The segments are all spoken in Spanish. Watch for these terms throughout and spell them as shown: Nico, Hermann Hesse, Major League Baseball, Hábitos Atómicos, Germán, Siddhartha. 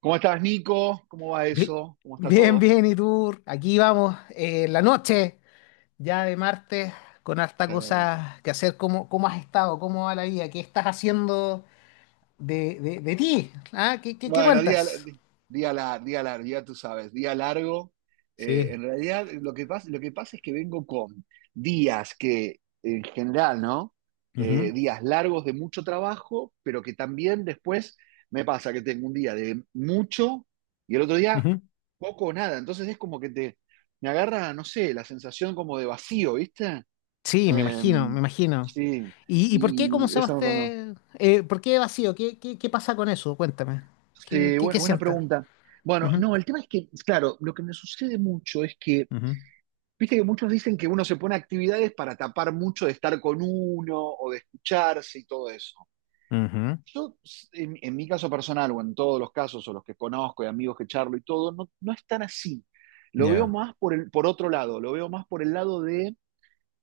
¿Cómo estás, Nico? ¿Cómo va Bi- eso? ¿Cómo está Bien, todo? bien, y tú, aquí vamos, la noche ya de martes, con harta Sí. cosa que hacer. ¿Cómo has estado? ¿Cómo va la vida? ¿Qué estás haciendo de ti? ¿Ah? ¿Qué Bueno, día, cuentas? Día largo, ya tú sabes, día largo. Sí, En realidad, lo que pasa es que vengo con días que, en general, ¿no? ujú, Días largos de mucho trabajo, pero que también después me pasa que tengo un día de mucho y el otro día ujú. poco o nada. Entonces es como que me agarra, no sé, la sensación como de vacío, ¿viste? Sí, me imagino, me Em, imagino. sí, ¿Y por qué, cómo y se llama eso me pasó. este, por qué vacío? ¿Qué pasa con eso? Cuéntame. ¿Qué, Sí, qué, bueno, qué buena sientes? pregunta. Bueno, Ujú, no, el tema es que, claro, lo que me sucede mucho es que, ujú, viste que muchos dicen que uno se pone actividades para tapar mucho de estar con uno o de escucharse y todo eso. ujú. En mi caso personal o en todos los casos o los que conozco y amigos que charlo y todo, no, no es tan así. Lo veo Ya. más por otro lado, lo veo más por el lado de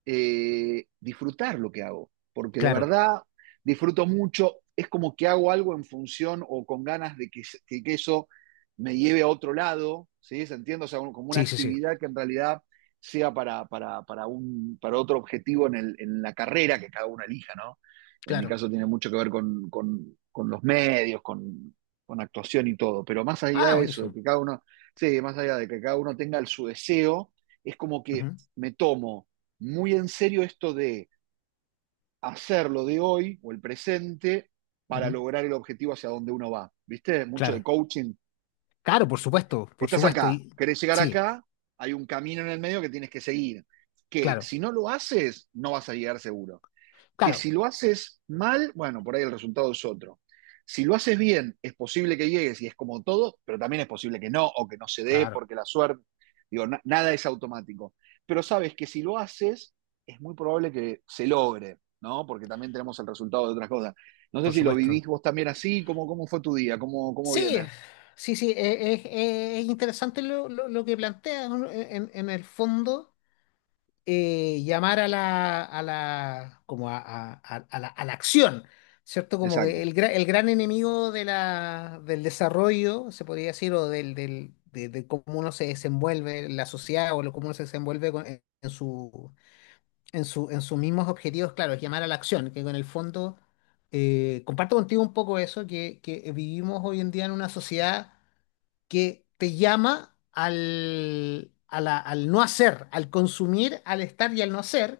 disfrutar lo que hago, porque de Claro. verdad disfruto mucho, es como que hago algo en función o con ganas de que eso me lleve a otro lado, ¿sí? ¿Se entiende? O sea, un, como una Sí, sí, sí. actividad que en realidad sea para, un, para otro objetivo la carrera que cada uno elija, ¿no? En mi Claro. caso tiene mucho que ver con los medios, con, actuación y todo, pero más allá Ah, de eso, de buenísimo. que cada uno, sí, más allá de que cada uno tenga el, su deseo, es como que Ujú, me tomo muy en serio esto de hacerlo de hoy o el presente para ujú. lograr el objetivo hacia donde uno va. ¿Viste? Mucho Claro, de coaching. claro, por supuesto, por Estás supuesto. acá, Y querés llegar sí, acá, hay un camino en el medio que tienes que seguir, que claro, si no lo haces, no vas a llegar seguro que claro, si lo haces mal, bueno, por ahí el resultado es otro. Si lo haces bien, es posible que llegues y es como todo, pero también es posible que no o que no se dé claro, porque la suerte, digo, na nada es automático. Pero sabes que si lo haces, es muy probable que se logre, ¿no? Porque también tenemos el resultado de otras cosas. No sé por si lo supuesto. vivís vos también así, ¿cómo, cómo fue tu día? ¿Cómo, cómo Sí, viene? sí, sí, es interesante lo que plantea, ¿no? En el fondo, llamar a la, como a la acción, ¿cierto? Como Exacto. que el gran enemigo del desarrollo, se podría decir, o de cómo uno se desenvuelve en la sociedad o cómo uno se desenvuelve en sus mismos objetivos, claro, es llamar a la acción, que en el fondo comparto contigo un poco eso, que vivimos hoy en día en una sociedad que te llama al no hacer, al consumir, al estar y al no hacer,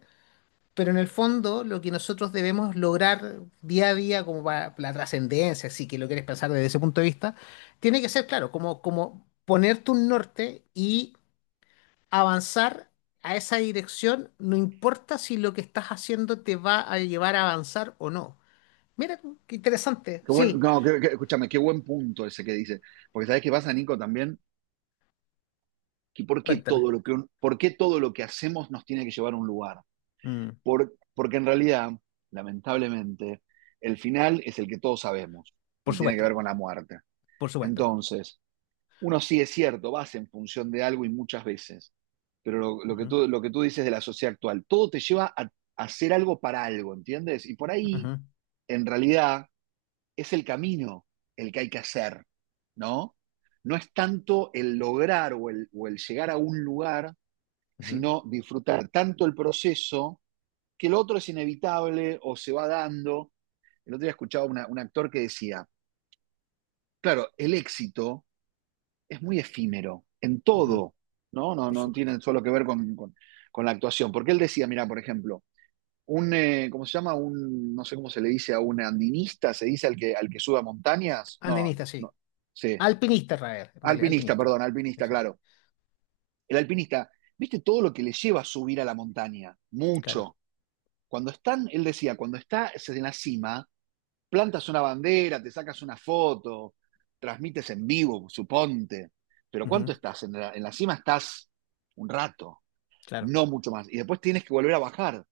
pero en el fondo lo que nosotros debemos lograr día a día como para la trascendencia, si que lo quieres pensar desde ese punto de vista, tiene que ser, claro, como ponerte un norte y avanzar a esa dirección, no importa si lo que estás haciendo te va a llevar a avanzar o no. Mira tú, qué interesante. Qué buen, Sí, no, qué, qué, escúchame, qué buen punto ese que dice. Porque sabes qué pasa, Nico, también, que por qué cuéntame. todo lo que, un- ¿por qué todo lo que hacemos nos tiene que llevar a un lugar? Mm, Porque en realidad, lamentablemente, el final es el que todos sabemos por y tiene que supuesto, ver con la muerte. por supuesto. Entonces, uno sí es cierto, vas en función de algo y muchas veces, pero Ujú, lo que tú dices de la sociedad actual, todo te lleva a hacer algo para algo, ¿entiendes? Y por ahí, ujú, en realidad, es el camino el que hay que hacer, ¿no? No es tanto el lograr o el llegar a un lugar, ujú, sino disfrutar tanto el proceso que lo otro es inevitable o se va dando. El otro día escuchaba un actor que decía, claro, el éxito es muy efímero en ujú, todo, ¿no? No, por no tiene supuesto. solo que ver con la actuación. Porque él decía, mira, por ejemplo, ¿cómo se llama? Un, no sé cómo se le dice a un andinista, se dice al que sube a montañas. No, Andenista, sí. no, sí. Alpinista, Rael, en realidad, Alpinista, alpinista. perdón, Sí, alpinista, sí. claro. El alpinista, ¿viste todo lo que le lleva a subir a la montaña? Claro, Mucho. Cuando están, él decía, cuando está en la cima, plantas una bandera, te sacas una foto, transmites en vivo, suponte. Pero ujú, ¿cuánto estás? En la cima estás un rato, claro, no mucho más. Y después tienes que volver a bajar,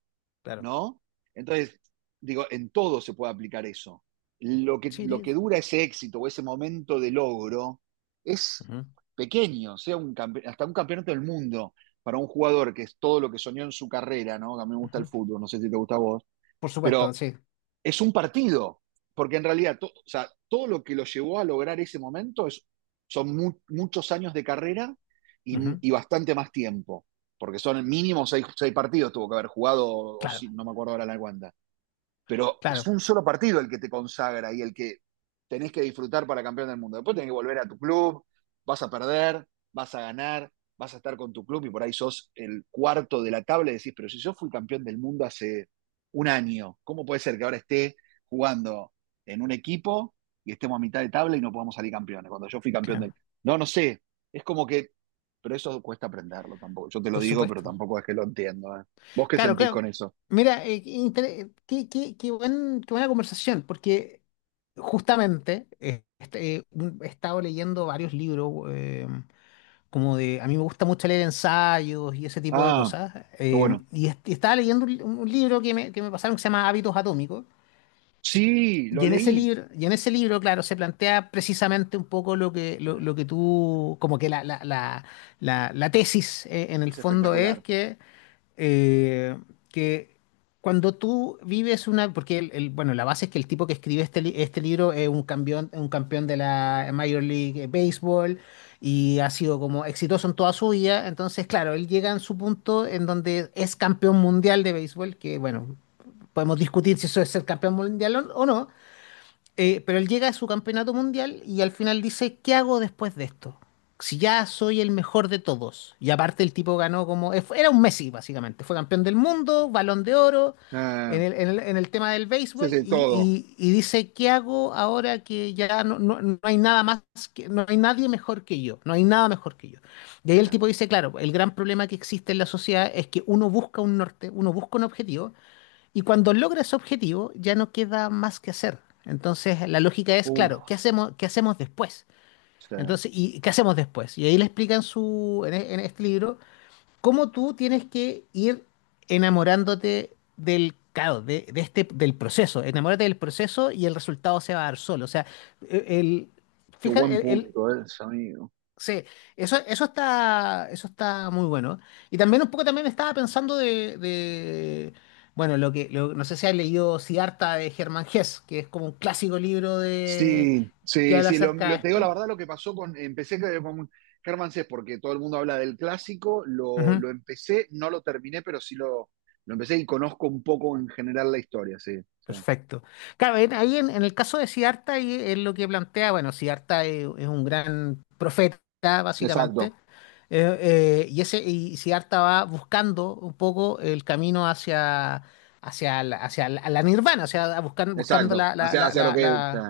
claro. ¿no? Entonces, digo, en todo se puede aplicar eso. Sí, Lo que sí. dura ese éxito o ese momento de logro es Ujú, pequeño, sea hasta un campeonato del mundo para un jugador que es todo lo que soñó en su carrera, ¿no? A mí me gusta el ujú, fútbol, no sé si te gusta a vos, por supuesto, pero sí. es un partido, porque en realidad o sea, todo lo que lo llevó a lograr ese momento es, son mu muchos años de carrera Ujú, y, bastante más tiempo, porque son mínimo seis partidos, tuvo que haber jugado, o claro, si, no me acuerdo ahora la cuenta, pero es claro, un solo partido el que te consagra y el que tenés que disfrutar para campeón del mundo. Después tenés que volver a tu club, vas a perder, vas a ganar, vas a estar con tu club y por ahí sos el cuarto de la tabla y decís, pero si yo fui campeón del mundo hace un año, ¿cómo puede ser que ahora esté jugando en un equipo y estemos a mitad de tabla y no podamos salir campeones? Cuando yo fui campeón del... claro. No, no sé, es como que... Pero eso cuesta aprenderlo tampoco. Yo te lo Por digo, pero supuesto. tampoco es que lo entiendo, ¿eh? ¿Vos qué Claro, sentís con claro. eso? Mira, qué, inter- qué- qué- qué buen- qué buena conversación, porque justamente he estado leyendo varios libros, a mí me gusta mucho leer ensayos y ese tipo de Ah, cosas, pero bueno. Y estaba leyendo un libro que me pasaron que se llama Hábitos Atómicos, Sí, lo leí. Y en ese libro, claro, se plantea precisamente un poco Eh, lo que tú, como que la tesis, en el Es fondo es espectacular. Eh, que cuando tú vives una, porque bueno, la base es que el tipo que escribe este libro es un campeón de la Major League Baseball y ha sido como exitoso en toda su vida, entonces claro, él llega en su punto en donde es campeón mundial de béisbol, que bueno, podemos discutir si eso es ser campeón mundial o no, pero él llega a su campeonato mundial y al final dice, ¿qué hago después de esto? Si ya soy el mejor de todos. Y aparte el tipo ganó como era un Messi, básicamente. Fue campeón del mundo, balón de oro, Eh, en el tema del ese es béisbol. el todo. Y dice, ¿qué hago ahora que ya no hay nada más, no hay nadie mejor que yo? No hay nada mejor que yo. Y ahí el Eh, tipo dice, claro, el gran problema que existe en la sociedad es que uno busca un norte, uno busca un objetivo y cuando logra ese objetivo, ya no queda más que hacer. Entonces, la lógica es, uf, claro, ¿qué hacemos después? sí, Entonces, ¿y qué hacemos después? Y ahí le explican en este libro cómo tú tienes que ir enamorándote del caos, del proceso. Enamórate del proceso y el resultado se va a dar solo. O sea, el, qué buen fíjate, punto es, amigo. sí, eso está muy bueno. Y también un poco también estaba pensando bueno, no sé si has leído Siddhartha de Germán Hesse, que es como un clásico libro de Sí, que sí, habla sí. Acerca de Te digo la esto. verdad lo que pasó con. Germán porque todo el mundo habla del clásico. Lo empecé, no lo terminé, pero sí lo empecé y conozco un poco en general la historia, sí. Sí. Perfecto. Claro, ahí en el caso de Siddhartha, ahí es lo que plantea, bueno, Siddhartha es un gran profeta, básicamente, Exacto, y Siddhartha va buscando un poco el camino la nirvana, o sea, buscando exacto. Hacia, hacia lo que. Sí.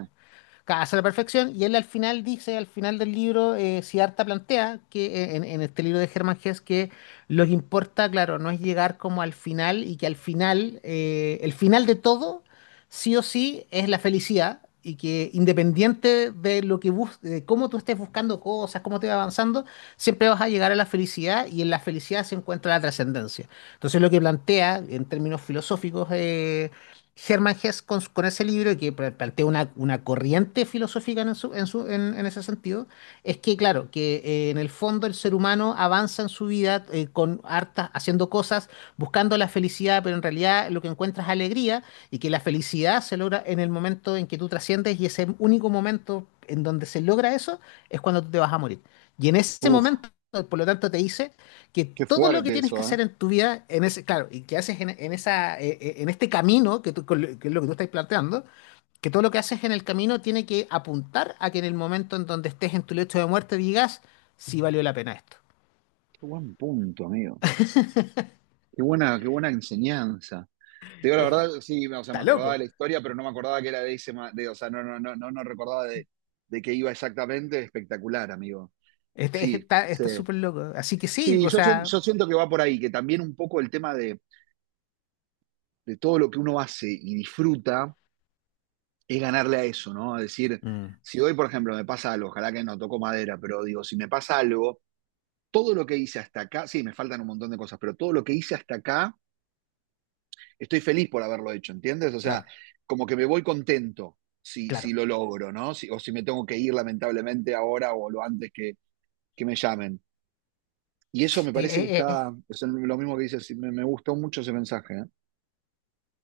casa la perfección, y él al final dice, al final del libro, Siddhartha plantea que en este libro de Hermann Hesse que lo que importa, claro, no es llegar como al final y que al final, el final de todo, sí o sí, es la felicidad y que independiente de lo que bus de cómo tú estés buscando cosas, cómo te va avanzando, siempre vas a llegar a la felicidad y en la felicidad se encuentra la trascendencia. Entonces lo que plantea en términos filosóficos Hermann Hesse con ese libro que plantea una corriente filosófica en ese sentido, es que, claro, que en el fondo el ser humano avanza en su vida con harta, haciendo cosas, buscando la felicidad, pero en realidad lo que encuentras es alegría y que la felicidad se logra en el momento en que tú trasciendes y ese único momento en donde se logra eso es cuando tú te vas a morir. Y en ese Uf, momento, por lo tanto, te dice que qué todo lo que fuerte tienes que eso, ¿eh? hacer en tu vida, claro, y que haces en esa, en este camino, que es lo que tú estás planteando, que todo lo que haces en el camino tiene que apuntar a que en el momento en donde estés en tu lecho de muerte digas, sí valió la pena esto. Qué buen punto, amigo. Qué buena enseñanza. Te digo la Eh, verdad, sí, o sea, me Está acordaba de loco. la historia, pero no me acordaba que era de ese, o sea, no, no, no, no, no recordaba de qué iba exactamente. Espectacular, amigo. Este- Sí, está sí. está súper loco. Así que sí, Sí, o sea, yo siento que va por ahí, que también un poco el tema de todo lo que uno hace y disfruta es ganarle a eso, ¿no? Es decir, mm, si hoy, por ejemplo, me pasa algo, ojalá que no toco madera, pero digo, si me pasa algo, todo lo que hice hasta acá, sí, me faltan un montón de cosas, pero todo lo que hice hasta acá estoy feliz por haberlo hecho, ¿entiendes? O sea, claro, como que me voy contento si, si claro. lo logro, ¿no? Si, o si me tengo que ir lamentablemente ahora o lo antes que me llamen. Y eso me Sí, parece que es. está, es lo mismo que dices, me gustó mucho ese mensaje, ¿eh?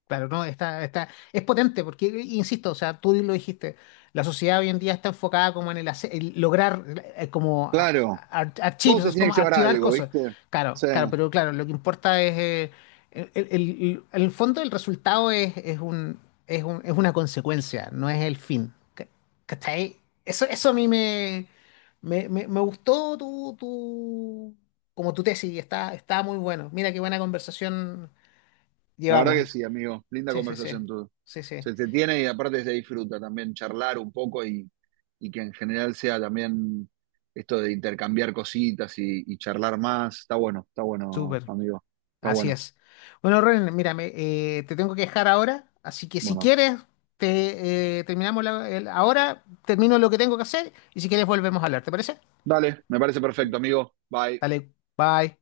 Claro, no, está, es potente porque, insisto, o sea, tú lo dijiste, la sociedad hoy en día está enfocada como el lograr, como Claro, todo te archivos, tiene que como llevar a archivar algo, cosas. ¿viste? Sí. Claro, claro, pero claro, lo que importa es, el, el- el fondo del resultado es una consecuencia, no es el fin. ¿Cachai? Eso a mí me gustó como tu tesis, está muy bueno. Mira qué buena conversación La verdad que llevamos. sí, amigo. Linda Sí, sí, sí. conversación todo. Sí, sí. Se te tiene y aparte se disfruta también charlar un poco y que en general sea también esto de intercambiar cositas y charlar más. Está bueno, Súper. amigo. Está Así bueno. es. Bueno, Ren, mírame, te tengo que dejar ahora, así que si Bueno, quieres, te terminamos la- el- ahora, termino lo que tengo que hacer y si quieres volvemos a hablar, ¿te parece? dale, me parece perfecto, amigo. Bye. Dale, bye.